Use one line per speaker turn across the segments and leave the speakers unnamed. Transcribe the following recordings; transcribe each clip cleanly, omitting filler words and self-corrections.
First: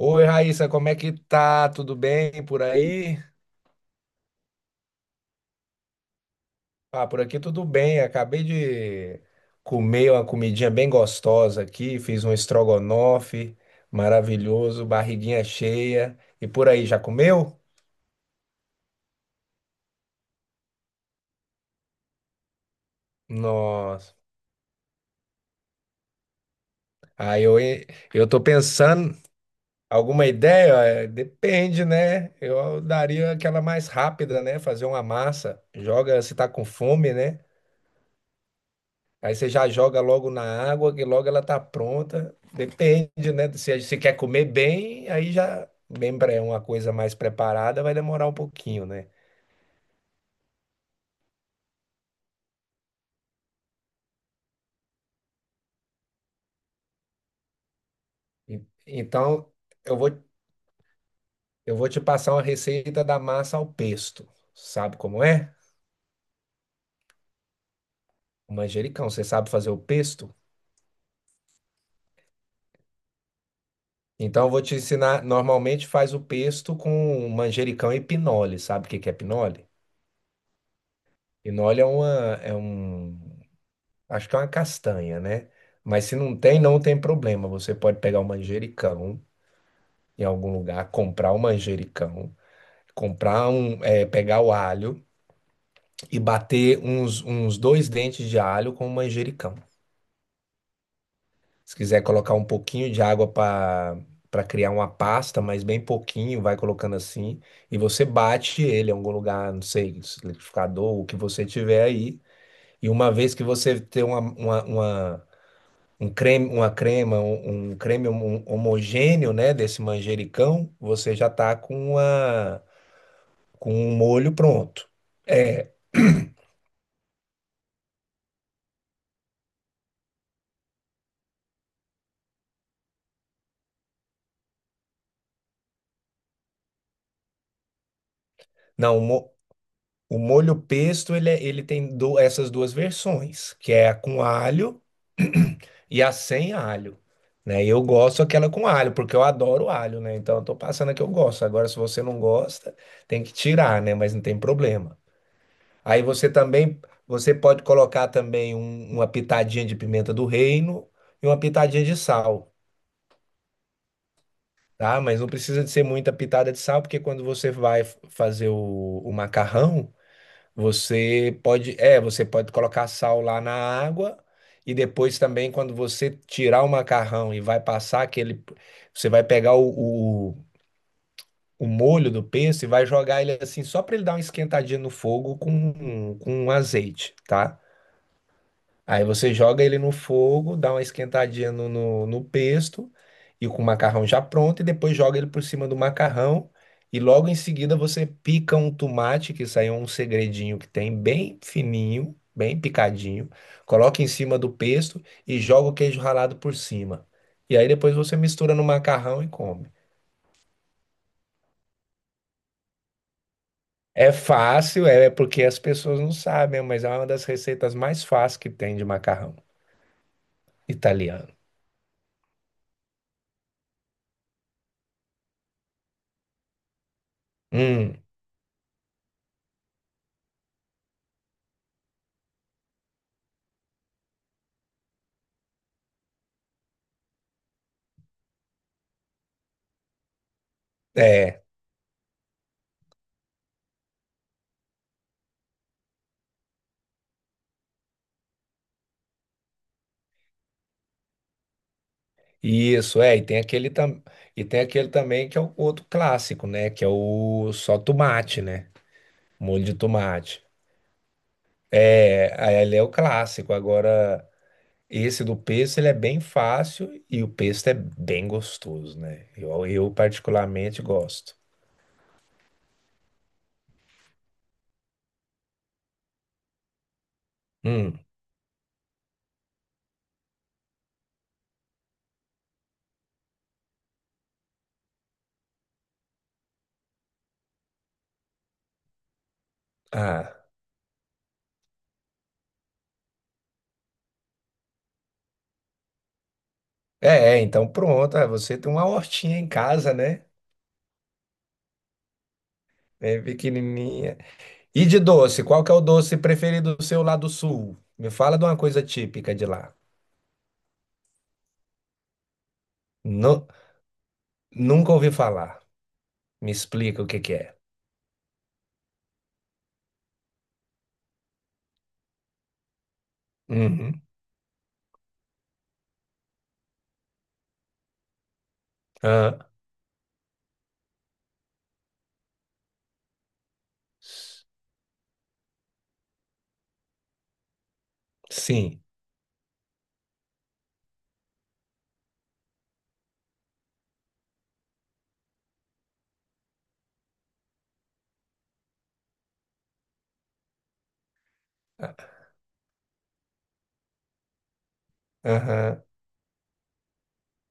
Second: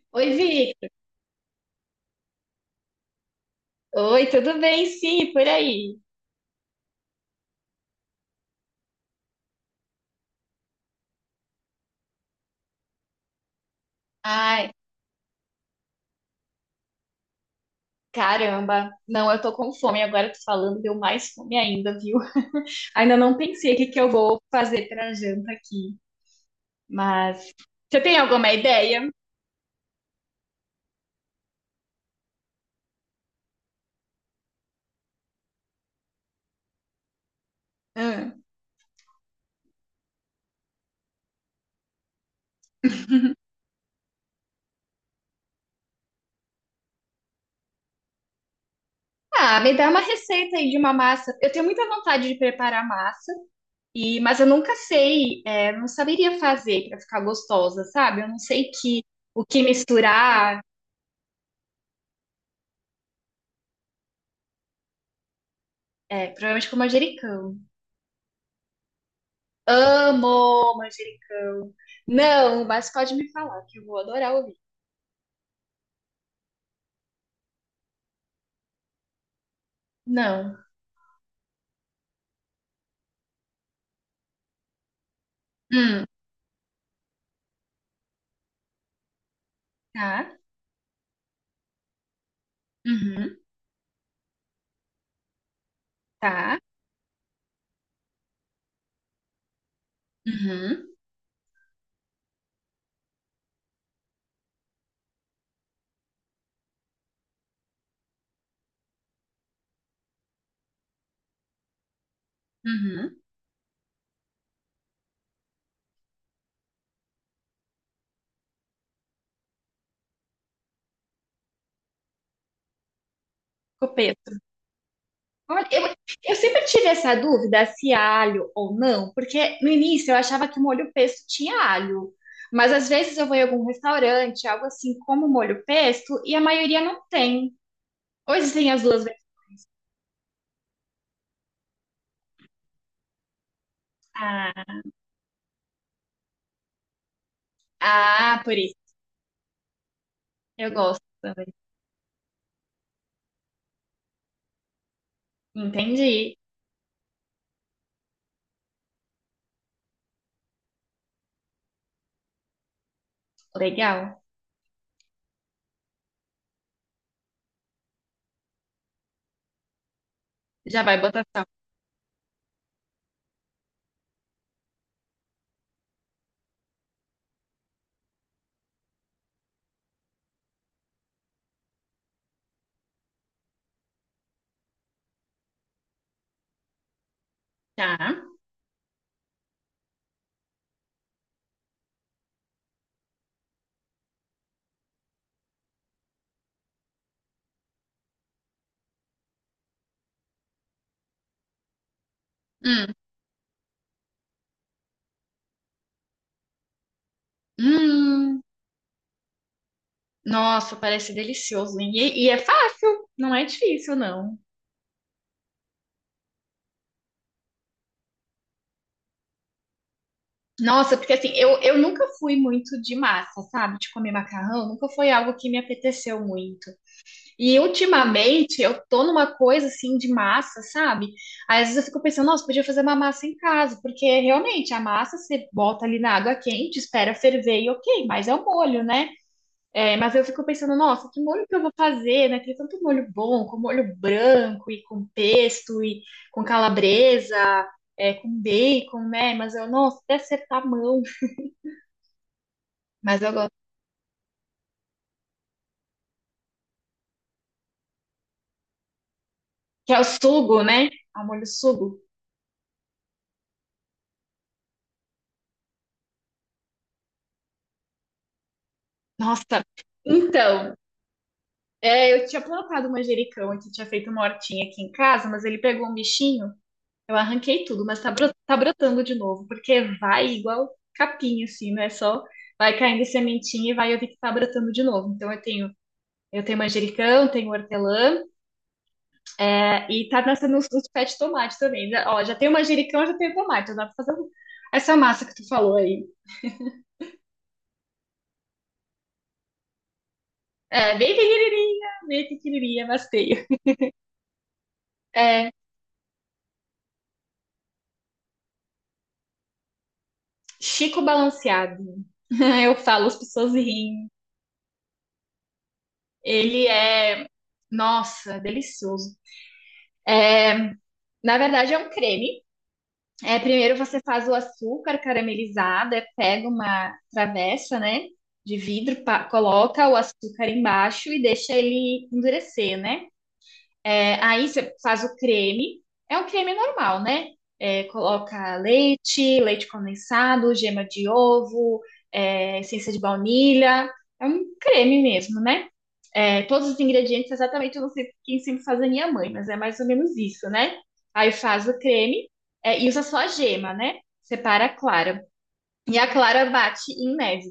Oi,
Oi,
Raíssa, como
Victor.
é que tá? Tudo bem por aí?
Oi, tudo bem? Sim, e por aí.
Ah, por aqui tudo bem. Acabei de comer uma comidinha bem gostosa aqui, fiz um estrogonofe
Ai,
maravilhoso, barriguinha cheia. E por aí, já comeu?
caramba. Não, eu tô com fome. Agora tô falando, deu mais fome ainda, viu? Ainda não pensei o que que eu
Nossa.
vou fazer pra janta aqui.
Aí
Mas
eu,
você tem
eu tô
alguma ideia?
pensando, alguma ideia? É, depende, né? Eu daria aquela mais rápida, né? Fazer uma massa. Joga se tá com fome, né?
Hum.
Aí você já joga logo na água, que logo ela tá pronta. Depende, né? Se você quer comer bem, aí já, lembra, é uma coisa mais preparada, vai demorar um pouquinho, né?
Ah, me dá uma receita aí de uma massa. Eu tenho muita vontade de preparar massa, mas eu nunca sei, não saberia fazer pra ficar gostosa, sabe? Eu não
E-
sei que o
Então,
que
eu vou,
misturar,
eu vou te passar uma receita da massa ao pesto. Sabe como é?
provavelmente com manjericão.
O manjericão, você sabe fazer o pesto?
Amo manjericão. Não, mas pode me falar que eu vou adorar
Então, eu
ouvir.
vou te ensinar. Normalmente faz o pesto com manjericão e pinole. Sabe o que que é pinole?
Não.
Pinole é uma, é um, Acho que é uma castanha, né?
Hum,
Mas se não tem, não tem problema. Você pode pegar um manjericão em
tá.
algum lugar, comprar um manjericão,
Uhum,
pegar o alho e
tá.
bater uns dois dentes de alho com o manjericão.
Uhum,
Se quiser colocar um pouquinho de água para criar uma pasta, mas bem pouquinho, vai colocando assim e você bate ele em algum lugar, não sei, liquidificador, o que você tiver aí. E uma
uhum.
vez que você ter uma um creme, uma crema, um creme homogêneo, né, desse manjericão, você já tá com com um molho
Copeto.
pronto.
Olha,
É,
eu sempre tive essa dúvida se há alho ou não, porque no início eu achava que o molho pesto tinha alho. Mas às vezes eu vou em algum restaurante, algo assim como molho pesto, e a maioria não tem. Ou existem as
não, o,
duas versões.
mo- o molho pesto, ele tem essas duas versões, que é a com
Ah,
alho e a sem alho. Né? E eu gosto
ah,
aquela
por
com
isso.
alho, porque eu adoro alho, né? Então eu tô
Eu
passando a que
gosto
eu gosto.
também.
Agora, se você não gosta, tem que tirar, né? Mas não tem problema. Aí você
Entendi.
também, você pode colocar também uma pitadinha de pimenta do reino e uma pitadinha de sal,
Legal.
tá? Mas não precisa de ser muita pitada de sal, porque quando você vai fazer o macarrão,
Já vai botar.
você pode colocar sal lá na água e depois também quando você tirar o macarrão e vai passar aquele, você vai pegar o molho do pesto e vai jogar ele assim só para ele dar uma esquentadinha no fogo com azeite, tá?
Tá.
Aí você joga ele no fogo, dá uma esquentadinha no pesto e com o macarrão já pronto, e depois joga ele por cima do macarrão. E logo em seguida você pica um tomate, que isso aí é um segredinho que tem, bem fininho, bem
Hum.
picadinho. Coloca em cima do pesto e joga o queijo ralado por cima. E aí depois você
Hum.
mistura no macarrão e come.
Nossa, parece delicioso, hein? E é fácil, não é difícil,
É
não.
fácil, é porque as pessoas não sabem, mas é uma das receitas mais fáceis que tem de macarrão
Nossa, porque assim,
italiano.
eu nunca fui muito de massa, sabe? De comer macarrão, nunca foi algo que me apeteceu muito. E
Hum,
ultimamente eu tô numa coisa assim de massa, sabe? Aí, às vezes eu fico pensando, nossa, podia fazer uma massa em casa, porque realmente a massa você bota ali na água quente, espera ferver e ok, mas é o molho, né? É, mas eu fico pensando, nossa, que
é.
molho que eu vou fazer, né? Tem tanto molho bom, com molho branco e com pesto e com calabresa, com bacon, né? Mas eu, nossa, até acertar a mão.
Isso, é,
Mas
e
eu
tem
gosto.
e tem aquele também que é o outro clássico, né? Que é o só tomate, né? Molho de
Que é o
tomate.
sugo, né? É o molho sugo.
É, aí ele é o clássico. Agora, esse do pesto, ele é bem fácil e o pesto é bem gostoso, né?
Nossa.
Eu
Então,
particularmente gosto.
eu tinha plantado manjericão aqui, tinha feito uma hortinha aqui em casa, mas ele pegou um bichinho. Eu arranquei tudo,
Hum,
mas tá, tá brotando de novo, porque vai igual capinha, assim, não é só vai caindo sementinha e vai eu vi que tá brotando de novo. Então eu tenho manjericão, tenho hortelã, e tá
ah,
nascendo uns pés de tomate também. Ó, já tenho manjericão, já tenho tomate, já dá pra fazer essa massa que tu falou aí.
é, é, então pronto. Você tem uma hortinha em casa, né?
É, bem pequenininha, mas
É
tenho.
pequenininha. E de doce,
É,
qual que é o doce preferido seu lá do sul? Me fala de uma coisa típica de lá.
Chico Balanceado. Eu falo, as
Não,
pessoas riem.
nunca ouvi falar. Me
Ele
explica o que
é,
que é.
nossa, delicioso. É, na verdade, é um creme. É, primeiro você
Uhum.
faz o açúcar caramelizado, pega uma travessa, né, de vidro,
Ah,
coloca o açúcar embaixo e deixa ele endurecer, né? É, aí você faz o creme, é um creme normal, né? É, coloca
sim.
leite, leite condensado, gema de ovo, essência de baunilha, é um creme mesmo, né? É, todos os ingredientes, exatamente, eu não sei quem sempre faz a minha mãe, mas é mais ou menos isso, né? Aí faz o creme, e usa só a gema, né? Separa a clara.
Aham.
E a clara bate em neve.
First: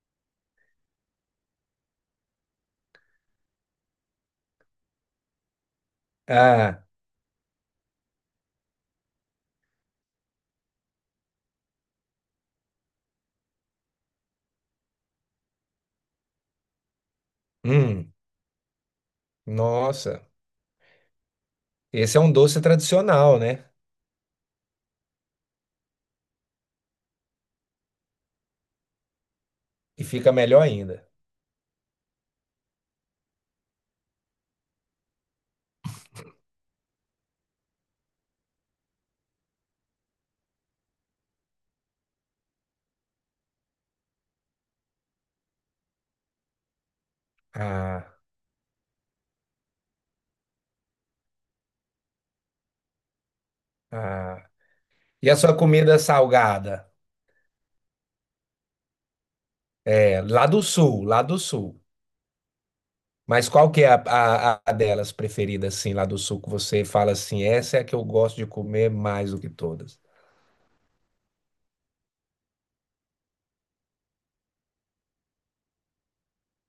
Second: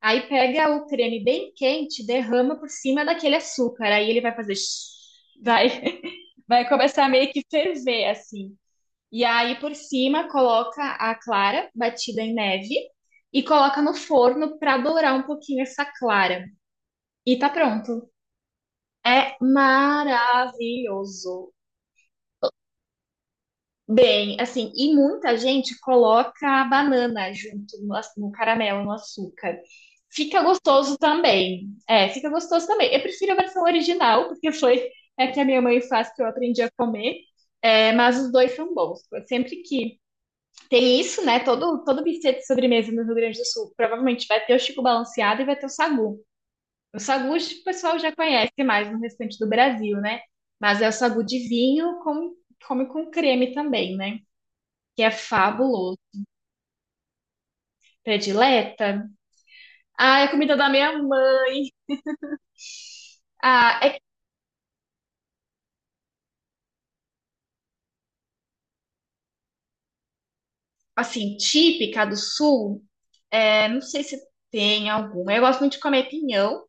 Aí pega o creme bem quente, derrama por cima daquele açúcar. Aí ele vai fazer shhh, vai, vai
Ah,
começar a meio que ferver, assim. E aí por cima coloca a clara batida em neve e coloca no forno para dourar um pouquinho essa clara. E tá pronto.
hum.
É
Nossa.
maravilhoso.
Esse é um doce tradicional, né?
Bem, assim, e muita gente coloca a banana junto no caramelo, no açúcar.
E fica
Fica
melhor
gostoso
ainda.
também. É, fica gostoso também. Eu prefiro a versão original, porque foi é que a minha mãe faz que eu aprendi a comer. É, mas os dois são bons. Sempre que tem isso, né? Todo buffet de sobremesa no Rio Grande do Sul provavelmente vai ter o Chico Balanceado e vai ter o Sagu. O sagu o pessoal já
Ah,
conhece mais no restante do Brasil, né? Mas é o sagu de vinho, com, come com creme também, né?
ah.
Que é
E a sua comida
fabuloso.
salgada?
Predileta.
É,
Ah, é a
lá
comida
do
da minha
sul, lá do
mãe.
sul. Mas qual
Ah,
que é
é
a delas preferida, assim, lá do sul, que você fala assim, essa é a que eu gosto de comer mais do que todas?
assim, típica do sul. É, não sei se tem alguma. Eu gosto muito de comer pinhão,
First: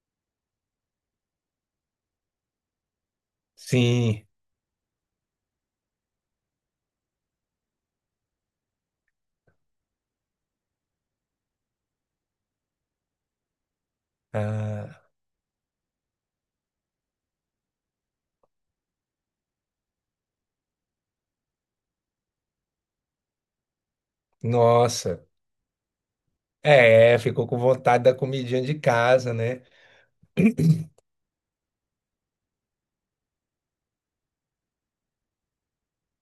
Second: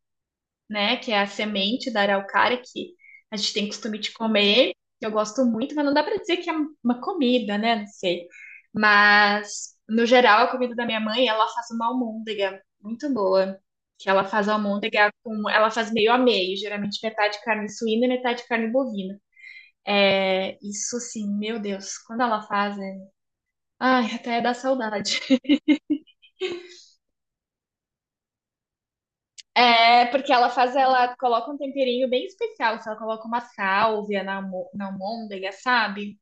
né? Que é a semente da araucária que a gente tem costume de
Sim.
comer, que eu gosto muito, mas não dá para dizer que é uma comida, né? Não sei. Mas, no geral, a comida da minha mãe, ela faz uma almôndega muito boa. Que ela faz
Ah,
almôndega com. Ela faz meio a meio, geralmente metade carne suína e metade carne bovina. É, isso sim, meu Deus, quando ela faz, é... Ai, até dá saudade.
nossa. É, ficou com vontade da comidinha de casa, né?
É, porque ela faz, ela coloca um temperinho bem especial, se ela coloca uma sálvia na, na almôndega, sabe?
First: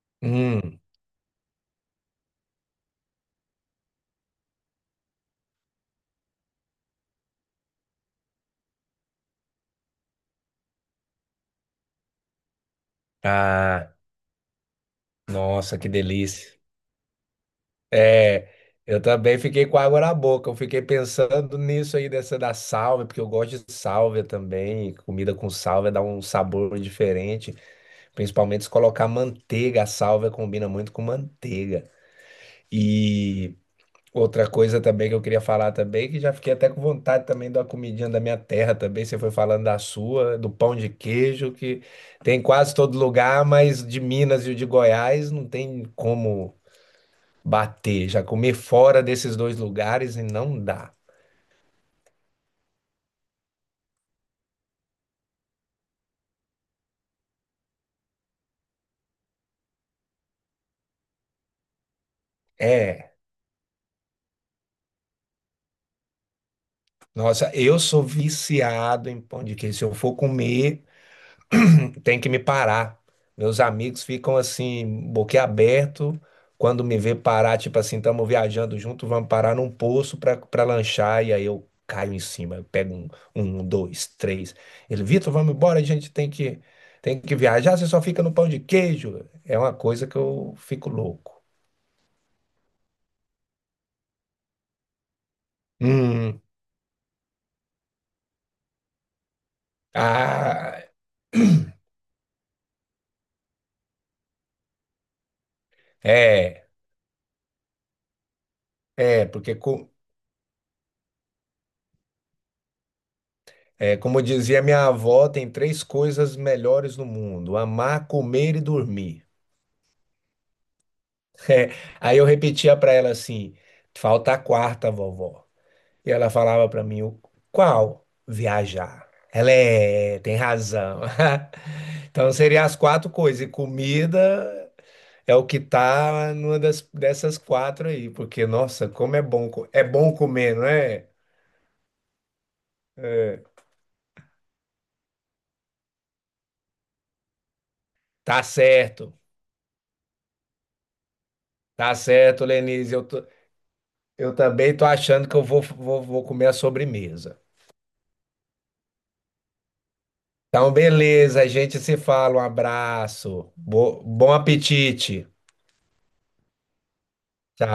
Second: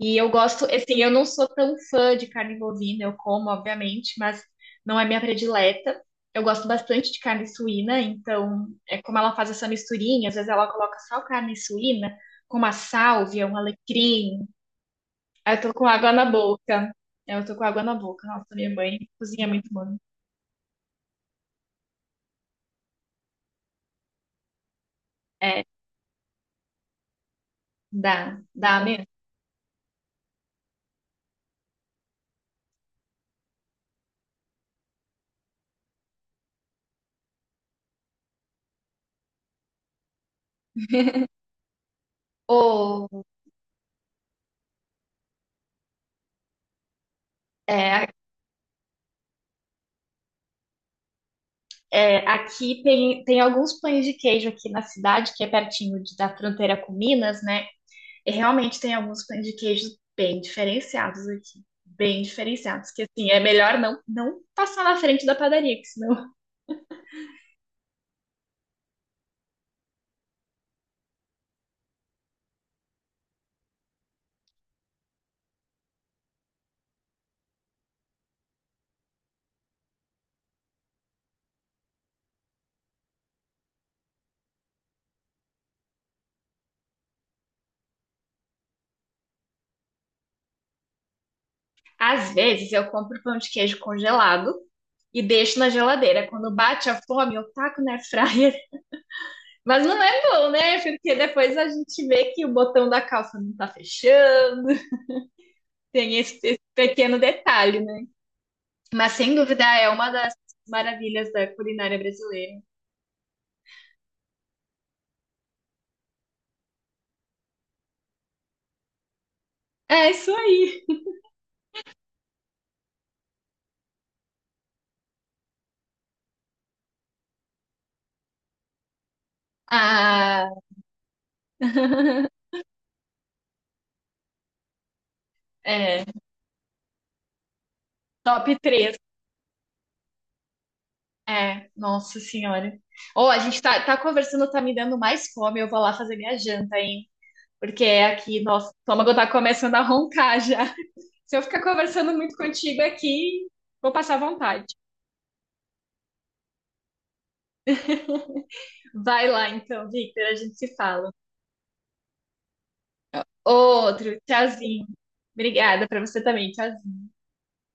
E eu gosto,
Hum.
assim, eu não sou tão fã de carne bovina, eu como, obviamente, mas não é minha predileta. Eu gosto bastante de carne suína, então é como ela faz essa misturinha, às vezes ela coloca só carne suína com uma sálvia, um
Ah,
alecrim. Aí eu tô
nossa,
com
que
água na
delícia.
boca. É, eu tô com água na boca. Nossa,
É,
minha mãe
eu também
cozinha
fiquei
muito
com
bom.
água na boca. Eu fiquei pensando nisso aí, dessa da sálvia, porque eu gosto de sálvia também. Comida com
É,
sálvia dá um sabor diferente.
dá,
Principalmente se
dá mesmo.
colocar manteiga. A sálvia combina muito com manteiga. E. Outra coisa também que eu queria falar também, que já fiquei até com vontade também da comidinha da minha terra também. Você foi falando da sua, do pão de queijo, que tem em quase todo
Ô,
lugar, mas de Minas e o de Goiás não tem como
é,
bater. Já comer fora desses dois lugares e não dá.
é, aqui tem alguns pães de queijo aqui na cidade, que é pertinho da fronteira com Minas, né? E realmente tem alguns pães de queijo bem diferenciados aqui. Bem diferenciados, que
É,
assim, é melhor não passar na frente da padaria, que senão.
nossa, eu sou viciado em pão de queijo. Se eu for comer, tem que me parar. Meus amigos ficam assim, boquiaberto, quando me vê parar, tipo assim, estamos viajando junto, vamos parar num poço para lanchar, e aí eu caio em cima, eu pego um, dois, três. Ele, Vitor, vamos embora, a gente tem que viajar, você só fica no pão de queijo. É uma coisa que eu fico louco.
Às vezes eu compro pão de queijo congelado e deixo na geladeira.
Hum,
Quando bate a fome, eu taco na airfryer. Mas não é bom, né?
ah,
Porque depois a gente vê que o botão da calça não tá fechando, tem esse
é,
pequeno detalhe. Mas
é,
sem dúvida é uma das maravilhas da culinária brasileira.
é, como dizia minha avó, tem três coisas melhores no mundo: amar, comer e dormir.
É isso aí.
É, aí eu repetia para ela assim: falta a quarta, vovó. E ela falava para mim: qual? Viajar. Ela é, tem
Ah,
razão. Então seriam as quatro coisas. E comida é o que
é,
tá dessas quatro aí, porque
top
nossa,
três.
como é bom, é bom comer, não é?
É, nossa senhora. Ou a
É.
gente tá conversando, tá me dando mais fome. Eu vou lá fazer minha janta, hein? Porque é
Tá
aqui, nossa, o
certo,
estômago tá começando a roncar já. Se eu ficar
tá
conversando muito
certo,
contigo
Lenise.
aqui, vou passar
Eu
vontade.
também tô achando que eu vou, vou comer a sobremesa.
Vai lá então, Victor, a gente
Então,
se fala.
beleza, a gente se fala. Um abraço.
Outro,
Bom
tchauzinho.
apetite.
Obrigada pra você também, tchauzinho.
Tchau.